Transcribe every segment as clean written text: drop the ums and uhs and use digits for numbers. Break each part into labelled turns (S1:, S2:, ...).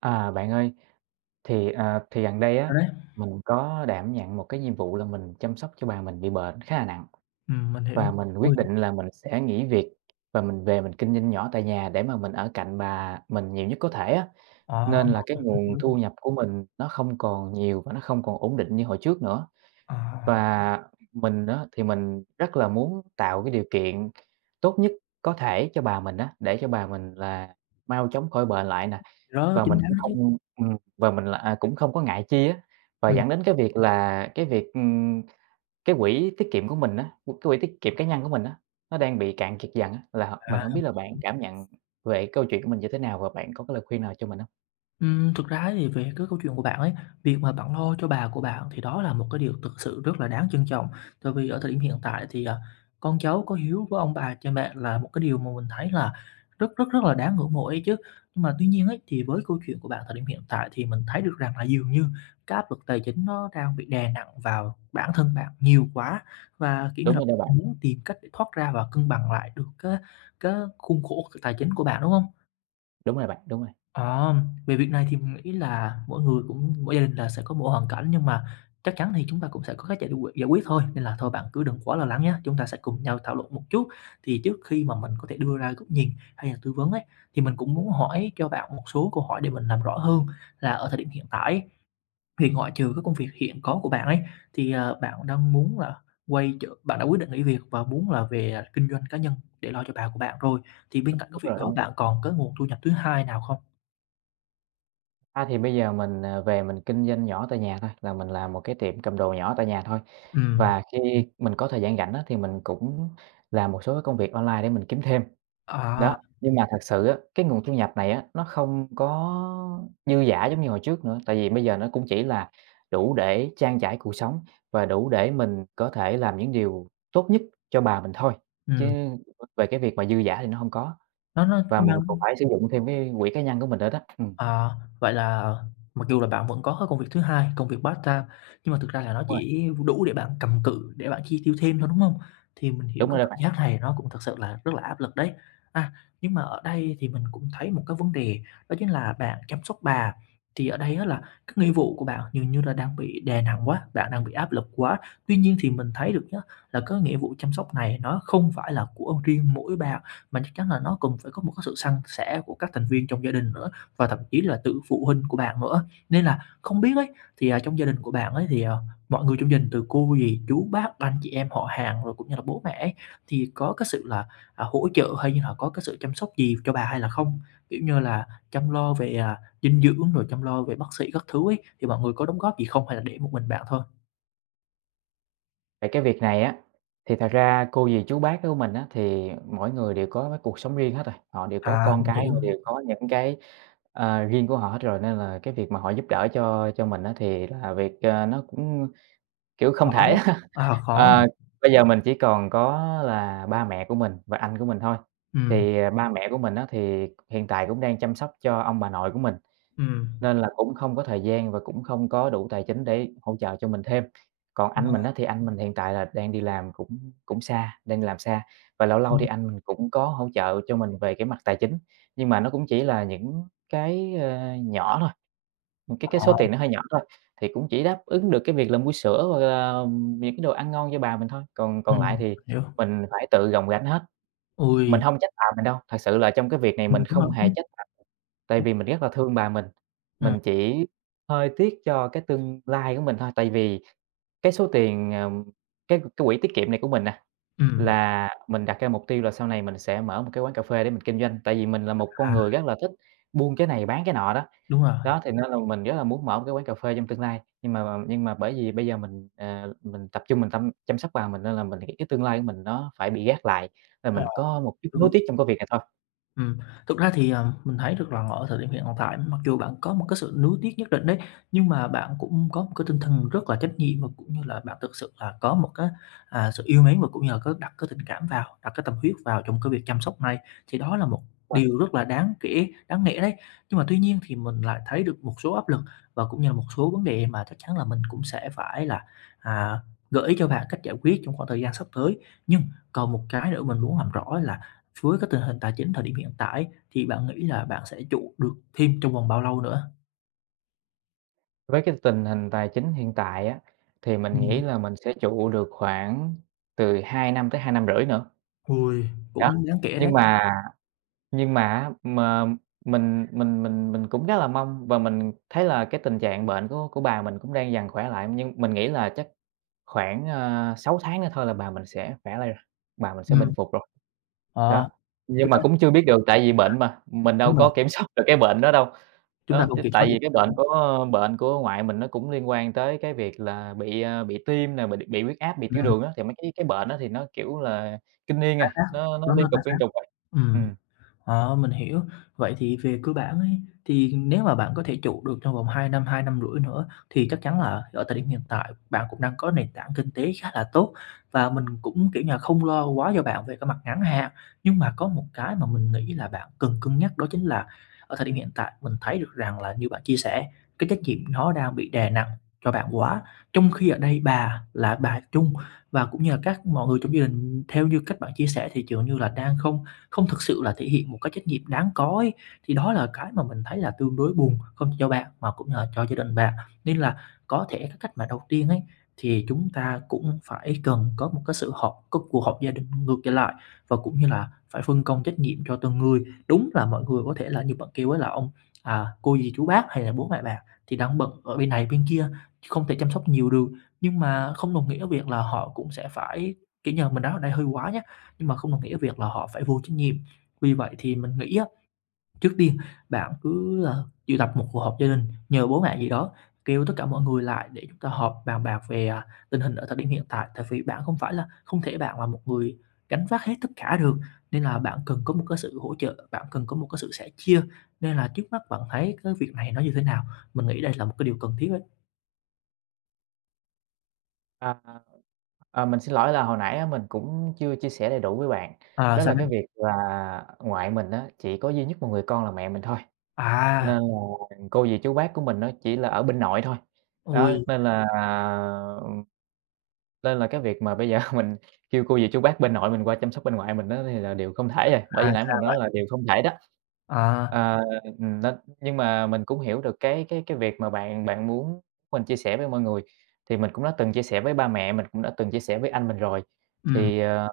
S1: Bạn ơi, thì gần đây á,
S2: Rồi đấy.
S1: mình có đảm nhận một cái nhiệm vụ là mình chăm sóc cho bà mình bị bệnh khá là nặng
S2: Mình hiểu.
S1: và mình
S2: Ui.
S1: quyết định là mình sẽ nghỉ việc và mình về mình kinh doanh nhỏ tại nhà để mà mình ở cạnh bà mình nhiều nhất có thể á.
S2: ờ,
S1: Nên là cái
S2: mình
S1: nguồn
S2: hiểu.
S1: thu nhập của mình nó không còn nhiều và nó không còn ổn định như hồi trước nữa.
S2: Ờ,
S1: Và mình á, thì mình rất là muốn tạo cái điều kiện tốt nhất có thể cho bà mình á, để cho bà mình là mau chóng khỏi bệnh lại nè.
S2: thì đó
S1: Và
S2: chính
S1: mình
S2: xác
S1: cũng
S2: đó chứ.
S1: không và cũng không có ngại chi á, và
S2: Ừm.
S1: dẫn đến cái việc là cái quỹ tiết kiệm của mình á, cái quỹ tiết kiệm cá nhân của mình á, nó đang bị cạn kiệt dần á, là mình
S2: À.
S1: không biết là bạn cảm nhận về câu chuyện của mình như thế nào và bạn có cái lời khuyên nào cho mình không.
S2: Thực ra ấy thì về cái câu chuyện của bạn ấy, việc mà bạn lo cho bà của bạn thì đó là một cái điều thực sự rất là đáng trân trọng. Tại vì ở thời điểm hiện tại thì, con cháu có hiếu với ông bà cha mẹ là một cái điều mà mình thấy là rất, rất, rất là đáng ngưỡng mộ ấy chứ. Nhưng mà tuy nhiên ấy, thì với câu chuyện của bạn thời điểm hiện tại thì mình thấy được rằng là dường như cái áp lực tài chính nó đang bị đè nặng vào bản thân bạn nhiều quá và, kiểu như
S1: Đúng
S2: là,
S1: rồi đó
S2: muốn tìm cách để thoát ra và cân bằng lại được cái khuôn khổ tài chính của bạn, đúng không?
S1: bạn, đúng rồi,
S2: Ờ, Về việc này thì mình nghĩ là mỗi người cũng mỗi gia đình là sẽ có một hoàn cảnh, nhưng mà chắc chắn thì chúng ta cũng sẽ có cách giải quyết thôi, nên là thôi bạn cứ đừng quá lo lắng nhé. Chúng ta sẽ cùng nhau thảo luận một chút, thì trước khi mà mình có thể đưa ra góc nhìn hay là tư vấn ấy, thì mình cũng muốn hỏi cho bạn một số câu hỏi để mình làm rõ hơn là ở thời điểm hiện tại thì ngoại trừ cái công việc hiện có của bạn ấy, thì, bạn đang muốn là quay trở bạn đã quyết định nghỉ việc và muốn là về kinh doanh cá nhân để lo cho bà của bạn rồi, thì bên cạnh cái
S1: đúng
S2: việc
S1: rồi,
S2: đó
S1: đúng rồi.
S2: bạn còn có nguồn thu nhập thứ hai nào không?
S1: Thì bây giờ về mình kinh doanh nhỏ tại nhà thôi, là mình làm một cái tiệm cầm đồ nhỏ tại nhà thôi.
S2: Ừm.
S1: Và khi mình có thời gian rảnh á, thì mình cũng làm một số cái công việc online để mình kiếm thêm,
S2: À,
S1: đó. Nhưng mà thật sự á, cái nguồn thu nhập này á, nó không có dư dả giống như hồi trước nữa, tại vì bây giờ nó cũng chỉ là đủ để trang trải cuộc sống và đủ để mình có thể làm những điều tốt nhất cho bà mình thôi, chứ
S2: ừm,
S1: về cái việc mà dư dả thì nó không có. Và
S2: nó
S1: mình cũng
S2: mang
S1: phải sử dụng thêm cái quỹ cá nhân của mình nữa đó.
S2: À, vậy là mặc dù là bạn vẫn có cái công việc thứ hai, công việc part-time, nhưng mà thực ra là nó
S1: Đúng rồi,
S2: chỉ đủ để bạn cầm cự, để bạn chi tiêu thêm thôi, đúng không? Thì mình hiểu
S1: đúng
S2: cái
S1: rồi đó
S2: cảm
S1: bạn.
S2: giác này nó cũng thật sự là rất là áp lực đấy. À, nhưng mà ở đây thì mình cũng thấy một cái vấn đề đó chính là bạn chăm sóc bà, thì ở đây á là cái nghĩa vụ của bạn dường như là đang bị đè nặng quá, bạn đang bị áp lực quá. Tuy nhiên thì mình thấy được nhá, là cái nghĩa vụ chăm sóc này nó không phải là của riêng mỗi bạn, mà chắc chắn là nó cần phải có một cái sự san sẻ của các thành viên trong gia đình nữa. Và thậm chí là từ phụ huynh của bạn nữa. Nên là không biết ấy, thì, trong gia đình của bạn ấy thì, mọi người trong gia đình từ cô, dì, chú, bác, anh chị em, họ hàng rồi cũng như là bố mẹ ấy, thì có cái sự là, hỗ trợ hay như là có cái sự chăm sóc gì cho bà hay là không? Kiểu như là chăm lo về, dinh dưỡng rồi chăm lo về bác sĩ các thứ ấy, thì mọi người có đóng góp gì không hay là để một mình bạn thôi?
S1: Vậy cái việc này á, thì thật ra cô dì chú bác của mình á, thì mỗi người đều có cái cuộc sống riêng hết rồi, họ đều có
S2: À,
S1: con
S2: mình
S1: cái,
S2: hiểu.
S1: họ đều có riêng của họ hết rồi, nên là cái việc mà họ giúp đỡ cho mình á, thì là việc, ờ, nó cũng, kiểu, không
S2: Khó,
S1: thể
S2: khó hả?
S1: Ờ, bây giờ mình chỉ còn có là ba mẹ của mình và anh của mình thôi,
S2: Ừm.
S1: ba mẹ của mình á, thì hiện tại cũng đang chăm sóc cho ông bà nội của mình.
S2: Ừm.
S1: Nên là cũng không có thời gian và cũng không có đủ tài chính để hỗ trợ cho mình thêm. Còn anh mình
S2: Ờ.
S1: á, thì anh mình hiện tại là đang đi làm cũng cũng xa, đang đi làm xa và lâu lâu
S2: Ừm.
S1: thì anh mình cũng có hỗ trợ cho mình về cái mặt tài chính, nhưng mà nó cũng chỉ là nhỏ thôi, những cái cái
S2: Ờ.
S1: số tiền nó hơi nhỏ thôi, thì cũng chỉ đáp ứng được cái việc là mua sữa và là ờ, những cái đồ ăn ngon cho bà mình thôi, còn còn lại
S2: Ừm.
S1: thì
S2: Hiểu.
S1: mình phải tự gồng gánh hết. Mình
S2: Ui.
S1: hông trách bà mình đâu, thật sự là trong cái việc này
S2: Ừm,
S1: mình
S2: đúng rồi,
S1: không hề
S2: đúng,
S1: trách bà mình, tại
S2: đúng.
S1: vì mình rất là thương bà mình.
S2: Ừm.
S1: Mình chỉ hơi tiếc cho cái tương lai của mình thôi, tại vì cái số tiền, ờm, cái quỹ tiết kiệm này của mình nè, là mình đặt ra mục tiêu là sau này mình sẽ mở một cái quán cà phê để mình kinh doanh, tại vì mình là một con
S2: À.
S1: người rất là thích buôn cái này bán cái nọ đó.
S2: Đúng rồi,
S1: Đó, thì nên là mình rất là muốn mở một cái quán cà phê trong tương lai, nhưng mà bởi vì bây giờ mình tập trung mình tâm chăm sóc vào mình nên là mình nghĩ cái tương lai của mình nó phải bị gác lại, là
S2: ờ,
S1: mình có một chút
S2: đúng
S1: nuối
S2: rồi.
S1: tiếc trong công việc này thôi.
S2: Ừm, Thực ra thì, mình thấy được rằng ở thời điểm hiện tại mặc dù bạn có một cái sự nuối tiếc nhất định đấy, nhưng mà bạn cũng có một cái tinh thần rất là trách nhiệm và cũng như là bạn thực sự là có một cái, sự yêu mến và cũng như là có đặt cái tình cảm vào, đặt cái tâm huyết vào trong cái việc chăm sóc này, thì đó là một
S1: Đúng rồi,
S2: điều rất là đáng kể đáng nể đấy. Nhưng mà tuy nhiên thì mình lại thấy được một số áp lực và cũng như là một số vấn đề mà chắc chắn là mình cũng sẽ phải là, à, gợi ý cho bạn cách giải quyết trong khoảng thời gian sắp tới. Nhưng còn một cái nữa mình muốn làm rõ là với cái tình hình tài chính thời điểm hiện tại thì bạn nghĩ là bạn sẽ trụ được thêm trong vòng bao lâu nữa?
S1: với cái tình hình tài chính hiện tại á, thì mình
S2: Ừm.
S1: nghĩ là mình sẽ trụ được khoảng từ 2 năm tới 2 năm rưỡi nữa,
S2: Ôi!
S1: đó,
S2: Cũng đáng kể
S1: nhưng
S2: đấy.
S1: mà Nhưng mà á, mà mình cũng rất là mong và mình thấy là cái tình trạng bệnh của bà mình cũng đang dần khỏe lại, nhưng mình nghĩ là chắc 6 tháng nữa thôi là bà mình sẽ khỏe lại rồi, bà mình sẽ bình
S2: Ừm.
S1: phục rồi, đó.
S2: ờ,
S1: Nhưng
S2: Thực
S1: mà
S2: ra thì
S1: cũng chưa biết được tại vì bệnh mà, mình đâu
S2: đúng rồi,
S1: có kiểm soát được cái bệnh đó đâu.
S2: chúng ta
S1: Đó, t
S2: không kiểm soát
S1: tại vì cái
S2: được,
S1: bệnh của ngoại mình nó cũng liên quan tới cái việc là bị tim nè, bị huyết áp, bị tiểu
S2: ừm,
S1: đường á, thì mấy cái bệnh đó thì nó, kiểu là, kinh niên
S2: tái
S1: à,
S2: phát,
S1: nó
S2: nó nó tái phát.
S1: liên tục à.
S2: Ừm.
S1: Ừm.
S2: Mình hiểu. Vậy thì về cơ bản ấy, thì nếu mà bạn có thể trụ được trong vòng 2 năm, 2 năm rưỡi nữa thì chắc chắn là ở thời điểm hiện tại bạn cũng đang có nền tảng kinh tế khá là tốt và mình cũng, kiểu như là, không lo quá cho bạn về cái mặt ngắn hạn. Nhưng mà có một cái mà mình nghĩ là bạn cần cân nhắc đó chính là ở thời điểm hiện tại mình thấy được rằng là như bạn chia sẻ, cái trách nhiệm nó đang bị đè nặng cho bạn quá, trong khi ở đây bà là bà chung và cũng như là các mọi người trong gia đình theo như cách bạn chia sẻ thì dường như là đang không không thực sự là thể hiện một cái trách nhiệm đáng có ấy, thì đó là cái mà mình thấy là tương đối buồn, không chỉ cho bạn mà cũng là cho gia đình bạn. Nên là có thể cái cách mà đầu tiên ấy, thì chúng ta cũng phải cần có một cái sự họp có cuộc họp gia đình ngược trở lại và cũng như là phải phân công trách nhiệm cho từng người. Đúng là mọi người có thể là như bạn kêu ấy là cô dì, chú bác hay là bố mẹ bạn thì đang bận ở bên này bên kia, không thể chăm sóc nhiều được, nhưng mà không đồng nghĩa việc là họ cũng sẽ phải kiểu như là, mình nói ở đây hơi quá nha, nhưng mà không đồng nghĩa việc là họ phải vô trách nhiệm. Vì vậy thì mình nghĩ á, trước tiên bạn cứ, triệu tập một cuộc họp gia đình, nhờ bố mẹ gì đó, kêu tất cả mọi người lại để chúng ta họp bàn bạc về, tình hình ở thời điểm hiện tại. Tại vì bạn không phải là không thể bạn là một người gánh vác hết tất cả được, nên là bạn cần có một cái sự hỗ trợ, bạn cần có một cái sự sẻ chia. Nên là trước mắt bạn thấy cái việc này nó như thế nào? Mình nghĩ đây là một cái điều cần thiết ấy.
S1: À, mình xin lỗi là hồi nãy á mình cũng chưa chia sẻ đầy đủ với bạn.
S2: À,
S1: Đó
S2: sao
S1: là
S2: đấy?
S1: cái việc là ngoại mình á, chỉ có duy nhất một người con là mẹ mình thôi, nên
S2: À.
S1: là cô dì chú bác của mình nó chỉ là ở bên nội thôi. Đó,
S2: Ui.
S1: nên là cái việc mà bây giờ mình kêu cô dì chú bác bên nội mình qua chăm sóc bên ngoại mình đó thì là điều không thể rồi, bởi vì nãy mình
S2: Sao
S1: nói
S2: vậy?
S1: là điều không thể đó.
S2: À.
S1: Ờ, nên nhưng mà mình cũng hiểu được cái cái việc mà bạn bạn muốn mình chia sẻ với mọi người, thì mình cũng đã từng chia sẻ với ba mẹ, mình cũng đã từng chia sẻ với anh mình rồi.
S2: Ừm.
S1: Thì, ờ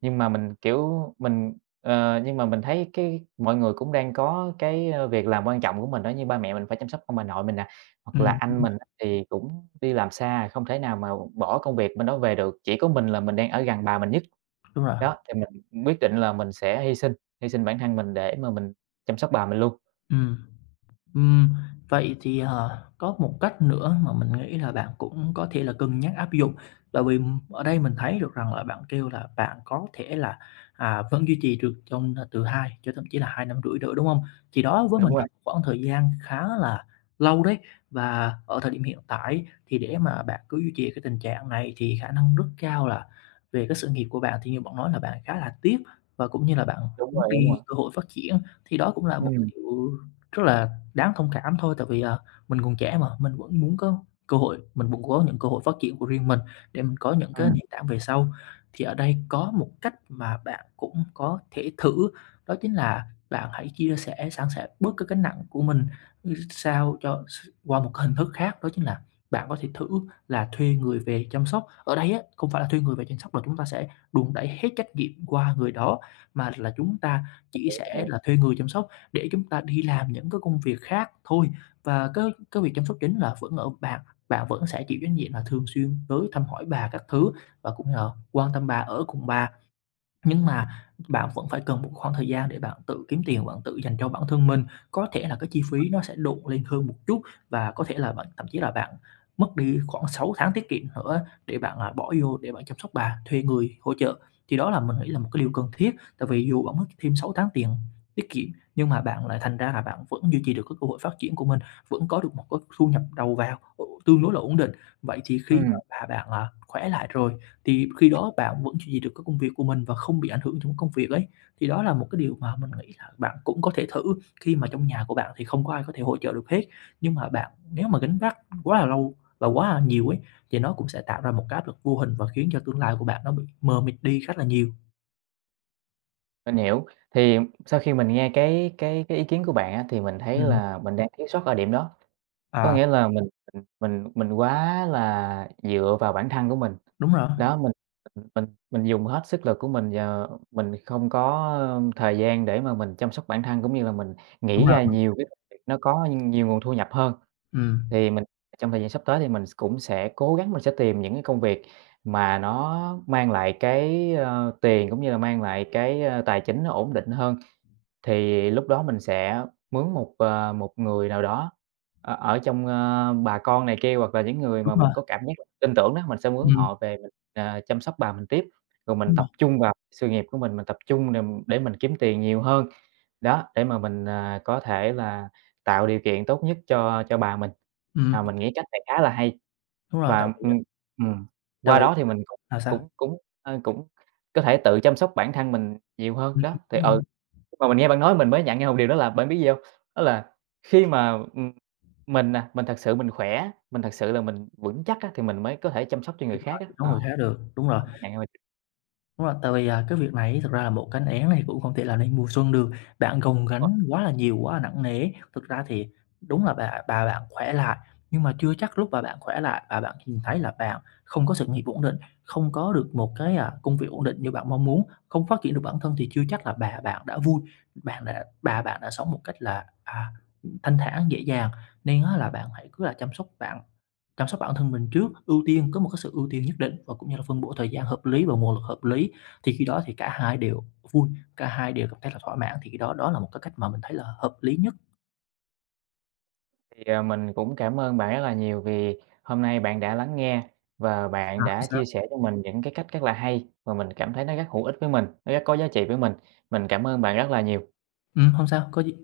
S1: nhưng mà mình, kiểu, mình ờ, nhưng mà mình thấy cái mọi người cũng đang có việc làm quan trọng của mình đó, như ba mẹ mình phải chăm sóc ông bà nội mình nè, hoặc là
S2: Ừm, đúng
S1: anh
S2: rồi,
S1: mình á thì cũng đi làm xa, không thể nào mà bỏ công việc bên đó về được, chỉ có mình là mình đang ở gần bà mình nhất.
S2: đúng rồi.
S1: Đó, thì mình quyết định là mình sẽ hy sinh bản thân mình để mà mình chăm sóc bà mình luôn.
S2: Ừm. Ừm, Vậy thì, có một cách nữa mà mình nghĩ là bạn cũng có thể là cân nhắc áp dụng, bởi vì ở đây mình thấy được rằng là bạn kêu là bạn có thể là, vẫn duy trì được trong từ 2 cho thậm chí là 2 năm rưỡi nữa, đúng không? Thì đó với
S1: Đúng
S2: mình là
S1: rồi,
S2: một khoảng thời gian khá là lâu đấy, và ở thời điểm hiện tại thì để mà bạn cứ duy trì cái tình trạng này thì khả năng rất cao là về cái sự nghiệp của bạn thì như bạn nói là bạn khá là tiếc và cũng như là bạn
S1: đúng
S2: mất
S1: rồi, đúng
S2: đi
S1: rồi.
S2: cơ hội phát triển, thì đó cũng là một cái
S1: Ừm,
S2: điều rất là đáng thông cảm thôi, tại vì, mình còn trẻ mà, mình vẫn muốn có cơ hội, mình vẫn có những cơ hội phát triển của riêng mình để mình có những cái
S1: ừm,
S2: nền tảng về sau. Thì ở đây có một cách mà bạn cũng có thể thử, đó chính là bạn hãy chia sẻ, san sẻ bớt cái gánh nặng của mình, sao cho qua một cái hình thức khác, đó chính là bạn có thể thử là thuê người về chăm sóc. Ở đây á, không phải là thuê người về chăm sóc là chúng ta sẽ đùn đẩy hết trách nhiệm qua người đó, mà là chúng ta chỉ sẽ
S1: hiểu,
S2: là thuê người chăm sóc để chúng ta đi làm những cái công việc khác thôi. Và cái việc chăm sóc chính là vẫn ở bạn, bạn vẫn sẽ chịu trách nhiệm là thường xuyên tới thăm hỏi bà các thứ và cũng như là quan tâm bà, ở cùng bà. Nhưng mà bạn vẫn phải cần một khoảng thời gian để bạn tự kiếm tiền, bạn tự dành cho bản thân mình. Có thể là cái chi phí nó sẽ độn lên hơn một chút và có thể là bạn thậm chí là bạn mất đi khoảng 6 tháng tiết kiệm nữa để bạn, bỏ vô để bạn chăm sóc bà, thuê người hỗ trợ. Thì đó là mình nghĩ là một cái điều cần thiết, tại vì dù bạn mất thêm 6 tháng tiền tiết kiệm, nhưng mà bạn lại thành ra là bạn vẫn duy trì được cái cơ hội phát triển của mình, vẫn có được một cái thu nhập đầu vào, tương đối là ổn định. Vậy thì khi mà
S1: ừm,
S2: bà bạn, khỏe lại rồi thì khi đó bạn vẫn duy trì được cái công việc của mình và không bị ảnh hưởng trong công việc ấy, thì đó là một cái điều mà mình nghĩ là bạn cũng có thể thử khi mà trong nhà của bạn thì không có ai có thể hỗ trợ được hết. Nhưng mà bạn nếu mà gánh vác quá là lâu và quá là nhiều ấy, thì nó cũng sẽ tạo ra một cái áp lực vô hình và khiến cho tương lai của bạn nó bị mờ mịt đi rất là nhiều.
S1: mình hiểu. Thì sau khi mình nghe cái cái ý kiến của bạn á, thì mình thấy
S2: Ừm.
S1: là mình đang thiếu sót ở điểm đó. Có
S2: À.
S1: nghĩa là mình quá là dựa vào bản thân của mình.
S2: Đúng rồi,
S1: Đó, mình dùng hết sức lực của mình và mình không có thời gian để mà mình chăm sóc bản thân, cũng như là mình
S2: đúng
S1: nghĩ
S2: rồi.
S1: ra nhiều cái công việc nó có nhiều nguồn thu nhập hơn.
S2: Ừm,
S1: Thì mình trong thời gian sắp tới thì mình cũng sẽ cố gắng mình sẽ tìm những cái công việc mà nó mang lại tiền cũng như là mang lại tài chính nó ổn định hơn. Thì lúc đó mình sẽ mướn một người nào đó ở ở trong, ơ, bà con này kia hoặc là những người
S2: đúng
S1: mà
S2: rồi.
S1: mình có cảm giác tin tưởng đó, mình sẽ mướn
S2: Ừm,
S1: họ về chăm sóc bà mình tiếp, rồi mình
S2: đúng
S1: tập
S2: rồi.
S1: trung vào sự nghiệp của mình tập trung để mình kiếm tiền nhiều hơn. Đó, để mà có thể là tạo điều kiện tốt nhất cho bà mình. À,
S2: Ừm,
S1: mình nghĩ cách này khá là hay
S2: đúng rồi. Tại
S1: và,
S2: vì
S1: ừm, ừm,
S2: tại
S1: qua
S2: vì
S1: đó thì mình cũng
S2: sao?
S1: cũng cũng, ơ, cũng có thể tự chăm sóc bản thân mình nhiều hơn
S2: Ừm,
S1: đó, thì
S2: đúng rồi,
S1: ừ. Mà mình nghe bạn nói mình mới nhận ra một điều đó là bạn biết gì hông? Đó là khi mà mình thật sự mình khỏe, mình thật sự là mình vững chắc á, thì mình mới có thể chăm sóc cho người
S2: đúng
S1: khác
S2: rồi,
S1: á.
S2: đâu có
S1: Ờ.
S2: người khác được, đúng rồi.
S1: Mình mới nhận ra mình
S2: Đúng rồi, tại vì, cái việc này thực ra là một cái án này cũng không thể làm nên mùa xuân được, bạn gồng
S1: đúng rồi,
S2: gánh quá là nhiều, quá là nặng nề. Thực ra thì đúng là bà bạn khỏe lại, nhưng mà chưa chắc lúc bà bạn khỏe lại, bà bạn nhìn thấy là bạn không có sự nghiệp ổn định, không có được một cái, công việc ổn định như bạn mong muốn, không phát triển được bản thân thì chưa chắc là bà bạn đã vui, bạn đã bà bạn đã sống một cách là, thanh thản, dễ dàng. Nên á là bạn hãy cứ là chăm sóc bản thân mình trước, ưu tiên có một cái sự ưu tiên nhất định và cũng như là phân bổ thời gian hợp lý và nguồn lực hợp lý thì khi đó thì cả hai đều vui, cả hai đều cảm thấy là thỏa mãn, thì khi đó đó là một cái cách mà mình thấy là hợp lý nhất.
S1: mình cũng cảm ơn bạn rất là nhiều vì hôm nay bạn đã lắng nghe và
S2: Mà
S1: bạn
S2: hông
S1: đã
S2: sao.
S1: chia sẻ cho mình những cái cách rất là hay, và mình cảm thấy nó rất hữu ích với mình, nó rất có giá trị với mình. Mình cảm ơn bạn rất là nhiều.
S2: Hông sao, có gì.